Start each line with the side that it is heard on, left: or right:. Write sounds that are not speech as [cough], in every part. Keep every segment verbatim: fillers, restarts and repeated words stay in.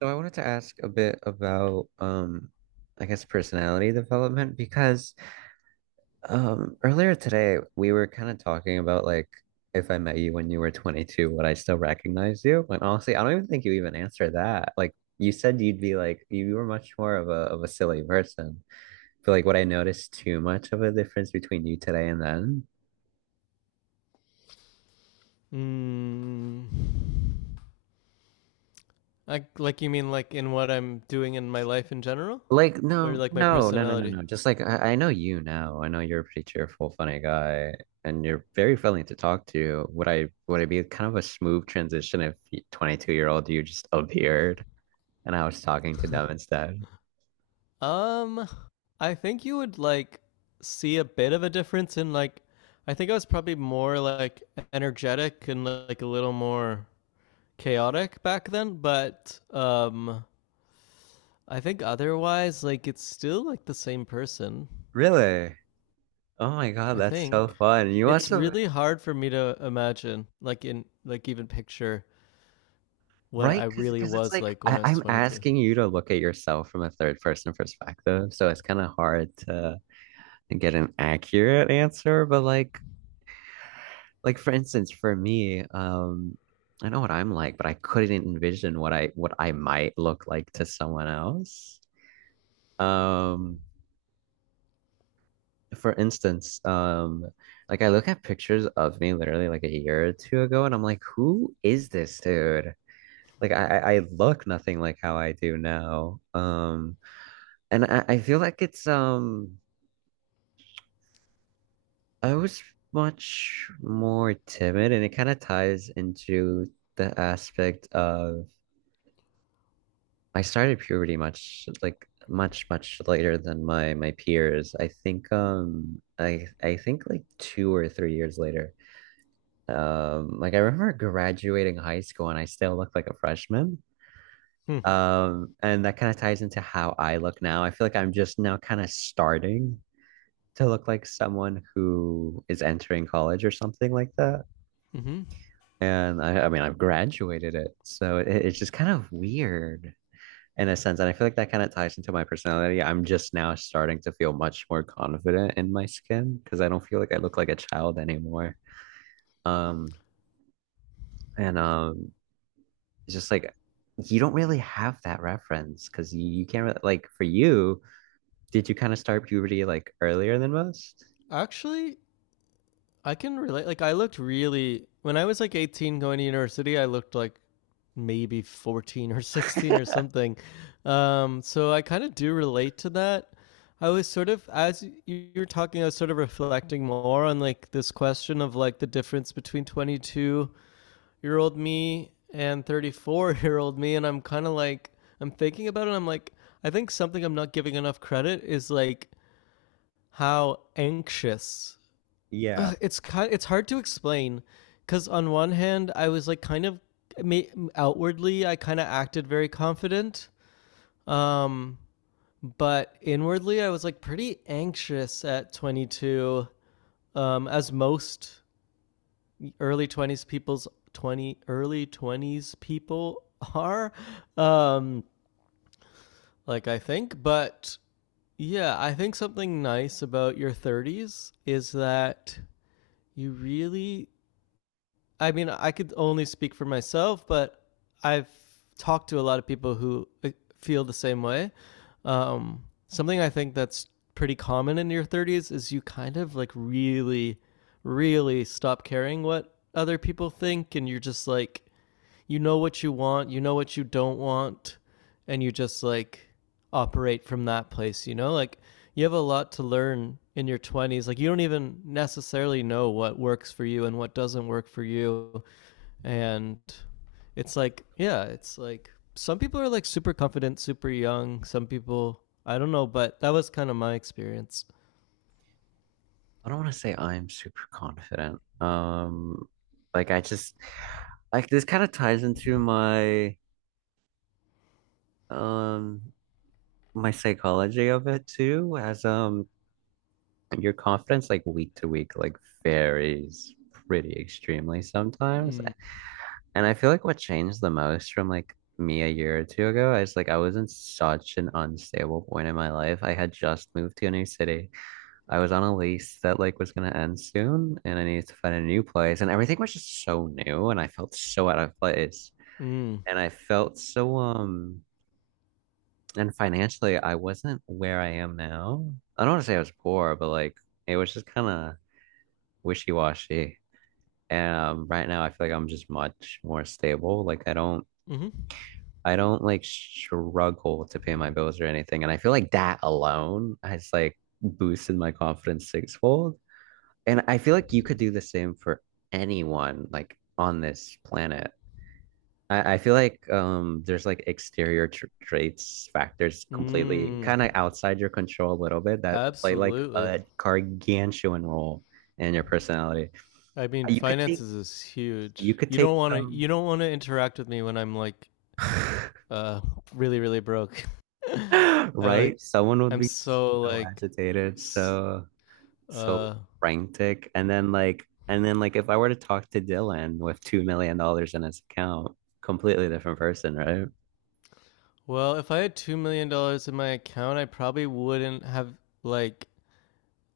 right: So I wanted to ask a bit about um I guess personality development because um earlier today we were kind of talking about like if I met you when you were twenty-two, would I still recognize you? And honestly, I don't even think you even answered that. Like you said you'd be like you were much more of a of a silly person. But like would I notice too much of a difference between you today and then?
left: Mm, like, like you mean like in what I'm doing in my life in general,
right: Like
left: or
right: no,
left: like my
right: no, no, no, no,
left: personality?
right: no. Just like I, I know you now. I know you're a pretty cheerful, funny guy, and you're very friendly to talk to. Would I would it be kind of a smooth transition if twenty-two year old you just [laughs] appeared and I was talking to them instead?
left: Um, I think you would like see a bit of a difference in like. I think I was probably more like energetic and like a little more chaotic back then, but um, I think otherwise, like it's still like the same person.
right: Really? Oh my God,
left: I
right: that's
left: think
right: so fun. You must
left: it's
right: have,
left: really hard for me to imagine, like in like even picture what
right: right?
left: I
right: Because
left: really
right: because it's
left: was
right: like
left: like when
right: I,
left: I was
right: I'm
left: twenty-two.
right: asking you to look at yourself from a third person perspective, so it's kind of hard to get an accurate answer. But like, like for instance, for me, um, I know what I'm like, but I couldn't envision what I what I might look like to someone else. Um, for instance, um, like I look at pictures of me literally like a year or two ago, and I'm like, who is this dude? Like I I I look nothing like how I do now. Um, and I, I feel like it's um I was much more timid, and it kind of ties into the aspect of I started puberty much like much much later than my my peers. I think um I I think like two or three years later. Um like I remember graduating high school and I still looked like a freshman.
left: Hmm.
right: Um and that kind of ties into how I look now. I feel like I'm just now kind of starting to look like someone who is entering college or something like that.
left: Mm-hmm.
right: And I I mean I've graduated it. So it, it's just kind of weird in a sense. And I feel like that kind of ties into my personality. I'm just now starting to feel much more confident in my skin because I don't feel like I look like a child anymore. Um, and um, It's just like you don't really have that reference because you, you can't really, like for you, did you kind of start puberty like earlier than most?
left: Actually, I can relate. Like, I looked really, when I was like eighteen going to university, I looked like maybe fourteen or [laughs] sixteen or something. Um, so I kind of do relate to that. I was sort of, as you were talking, I was sort of reflecting more on like this question of like the difference between twenty-two year old me and thirty-four year old me. And I'm kind of like, I'm thinking about it. And I'm like, I think something I'm not giving enough credit is like how anxious.
right: Yeah.
left: Ugh, it's kind, of, it's hard to explain because on one hand, I was like kind of outwardly, I kind of acted very confident. Um, but inwardly, I was like pretty anxious at twenty-two, um, as most early twenties people's twenty early twenties people are um like I think, but yeah, I think something nice about your thirties is that you really I mean, I could only speak for myself, but I've talked to a lot of people who uh, feel the same way. Um something I think that's pretty common in your thirties is you kind of like really really stop caring what other people think and you're just like you know what you want, you know what you don't want, and you just like operate from that place, you know? Like you have a lot to learn in your twenties. Like you don't even necessarily know what works for you and what doesn't work for you. And it's like, yeah, it's like some people are like super confident, super young. Some people, I don't know, but that was kind of my experience.
right: I don't want to say I'm super confident. Um, like I just like this kind of ties into my um my psychology of it too as um your confidence like week to week like varies pretty extremely sometimes.
left: Mm.
right: And I feel like what changed the most from like me a year or two ago, I was like I was in such an unstable point in my life. I had just moved to a new city. I was on a lease that like was gonna end soon and I needed to find a new place and everything was just so new and I felt so out of place.
left: Mm.
right: And I felt so um and financially I wasn't where I am now. I don't want to say I was poor, but like it was just kind of wishy-washy. And um, right now I feel like I'm just much more stable. Like I don't
left: Mm-hmm.
right: I don't like struggle to pay my bills or anything. And I feel like that alone has like boosted my confidence sixfold. And I feel like you could do the same for anyone like on this planet. I, I feel like um there's like exterior tr traits factors completely
left: Mm.
right: kind of outside your control a little bit that play like
left: Absolutely.
right: a gargantuan role in your personality.
left: I mean,
right: You could take
left: finances is
right: You
left: huge.
right: could
left: You
right: take
left: don't want to.
right: some,
left: You don't want to interact with me when I'm like,
right: [laughs]
left: uh, really, really broke. [laughs] I like,
right: right? Someone would
left: I'm
right: be
left: so
right: so
left: like,
right: agitated, so so
left: uh,
right: frantic, and then like, and then like, if I were to talk to Dylan with two million dollars in his account, completely different person, right?
left: well, if I had two million dollars in my account, I probably wouldn't have like,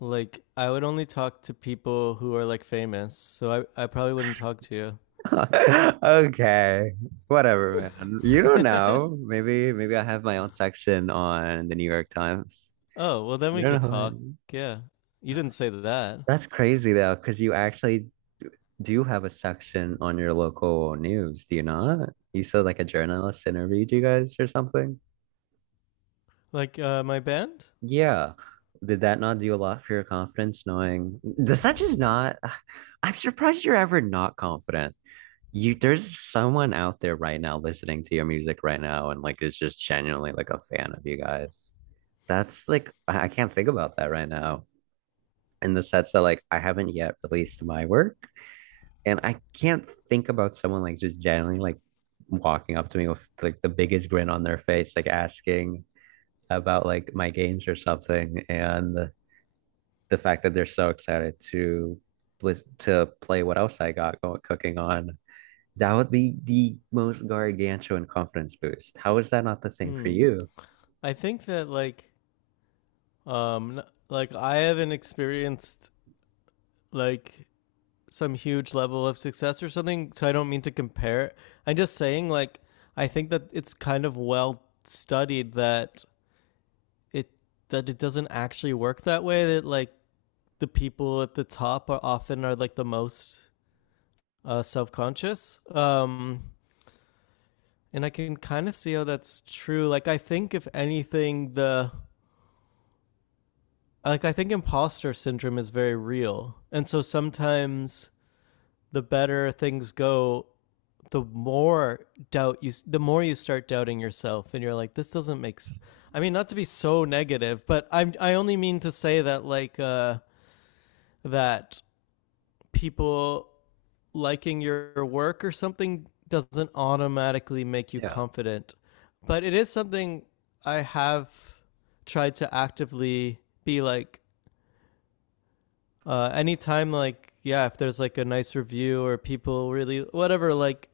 left: like, I would only talk to people who are like famous. So I, I probably wouldn't talk to you.
right: [laughs] Okay, whatever, man. You don't know.
left: [laughs]
right: Maybe, maybe I have my own section on the New York Times.
left: Oh well, then
right: You
left: we could
right: don't
left: talk.
right: know.
left: Yeah, you didn't say that.
right: That's crazy though, because you actually do have a section on your local news, do you not? You said like a journalist interviewed you guys or something?
left: Like, uh, my band.
right: Yeah. Did that not do a lot for your confidence knowing does that just not [sighs] I'm surprised you're ever not confident. You there's someone out there right now listening to your music right now and like is just genuinely like a fan of you guys. That's like I I can't think about that right now. In the sense that like I haven't yet released my work, and I can't think about someone like just generally like walking up to me with like the biggest grin on their face, like asking about like my games or something, and the, the fact that they're so excited to to play what else I got going cooking on. That would be the most gargantuan confidence boost. How is that not the same for
left: Hmm.
right: you?
left: I think that like Um, like I haven't experienced like some huge level of success or something, so I don't mean to compare it. I'm just saying, like, I think that it's kind of well studied that it that it doesn't actually work that way. That like the people at the top are often are like the most uh, self conscious. Um, and I can kind of see how that's true. Like, I think if anything, the like I think imposter syndrome is very real, and so sometimes the better things go, the more doubt you, the more you start doubting yourself, and you're like, this doesn't make sense. I mean, not to be so negative, but i I only mean to say that like uh, that people liking your work or something doesn't automatically make you
right: Yeah.
left: confident, but it is something I have tried to actively be like uh anytime like yeah if there's like a nice review or people really whatever like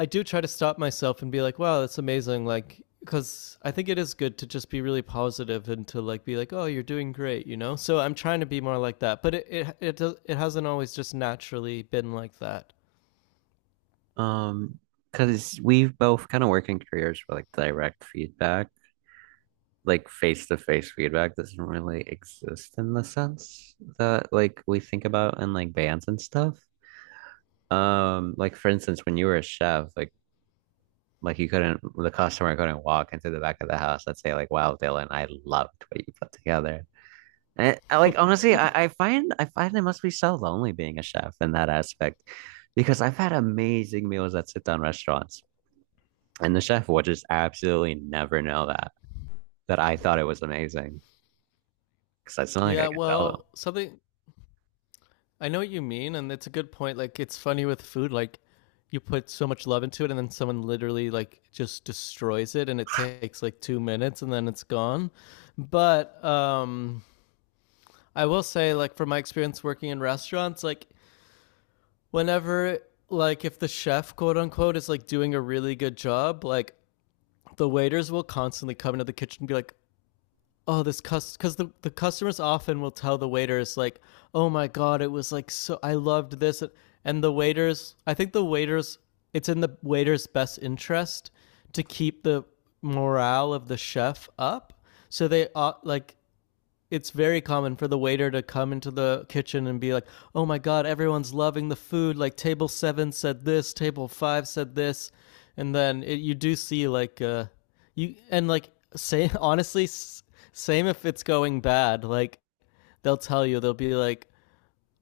left: I do try to stop myself and be like, wow, that's amazing. Like, because I think it is good to just be really positive and to like be like, oh, you're doing great, you know. So I'm trying to be more like that, but it it it, does, it hasn't always just naturally been like that.
right: Um, because we've both kind of work in careers for like direct feedback, like face to face feedback doesn't really exist in the sense that like we think about in like bands and stuff. Um, like for instance, when you were a chef, like like you couldn't the customer couldn't walk into the back of the house and say like, "Wow, Dylan, I loved what you put together." And I, like honestly, I, I find I find it must be so lonely being a chef in that aspect because I've had amazing meals at sit down restaurants. And the chef would just absolutely never know that, that I thought it was amazing because it's not like I
left: Yeah,
right: could tell them.
left: well, something I know what you mean, and it's a good point. Like, it's funny with food, like you put so much love into it, and then someone literally like just destroys it, and it takes like two minutes, and then it's gone. But um, I will say, like, from my experience working in restaurants, like whenever like if the chef quote unquote is like doing a really good job, like the waiters will constantly come into the kitchen and be like, oh this cust because the, the customers often will tell the waiters, like, oh my god, it was like, so I loved this. And the waiters, I think the waiters, it's in the waiter's best interest to keep the morale of the chef up. So they uh, like, it's very common for the waiter to come into the kitchen and be like, "Oh my god, everyone's loving the food. Like table seven said this, table five said this." And then it, you do see like uh you and like say [laughs] honestly s- same if it's going bad, like they'll tell you, they'll be like,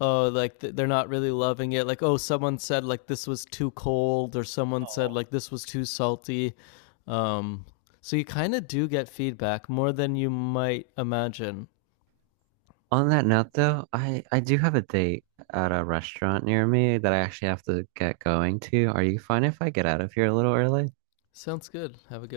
left: "Oh, like th- they're not really loving it. Like, oh, someone said like this was too cold or someone said
right: Oh.
left: like this was too salty." Um so you kind of do get feedback more than you might imagine.
right: On that note, though, I, I do have a date at a restaurant near me that I actually have to get going to. Are you fine if I get out of here a little early?
left: Sounds good. Have a good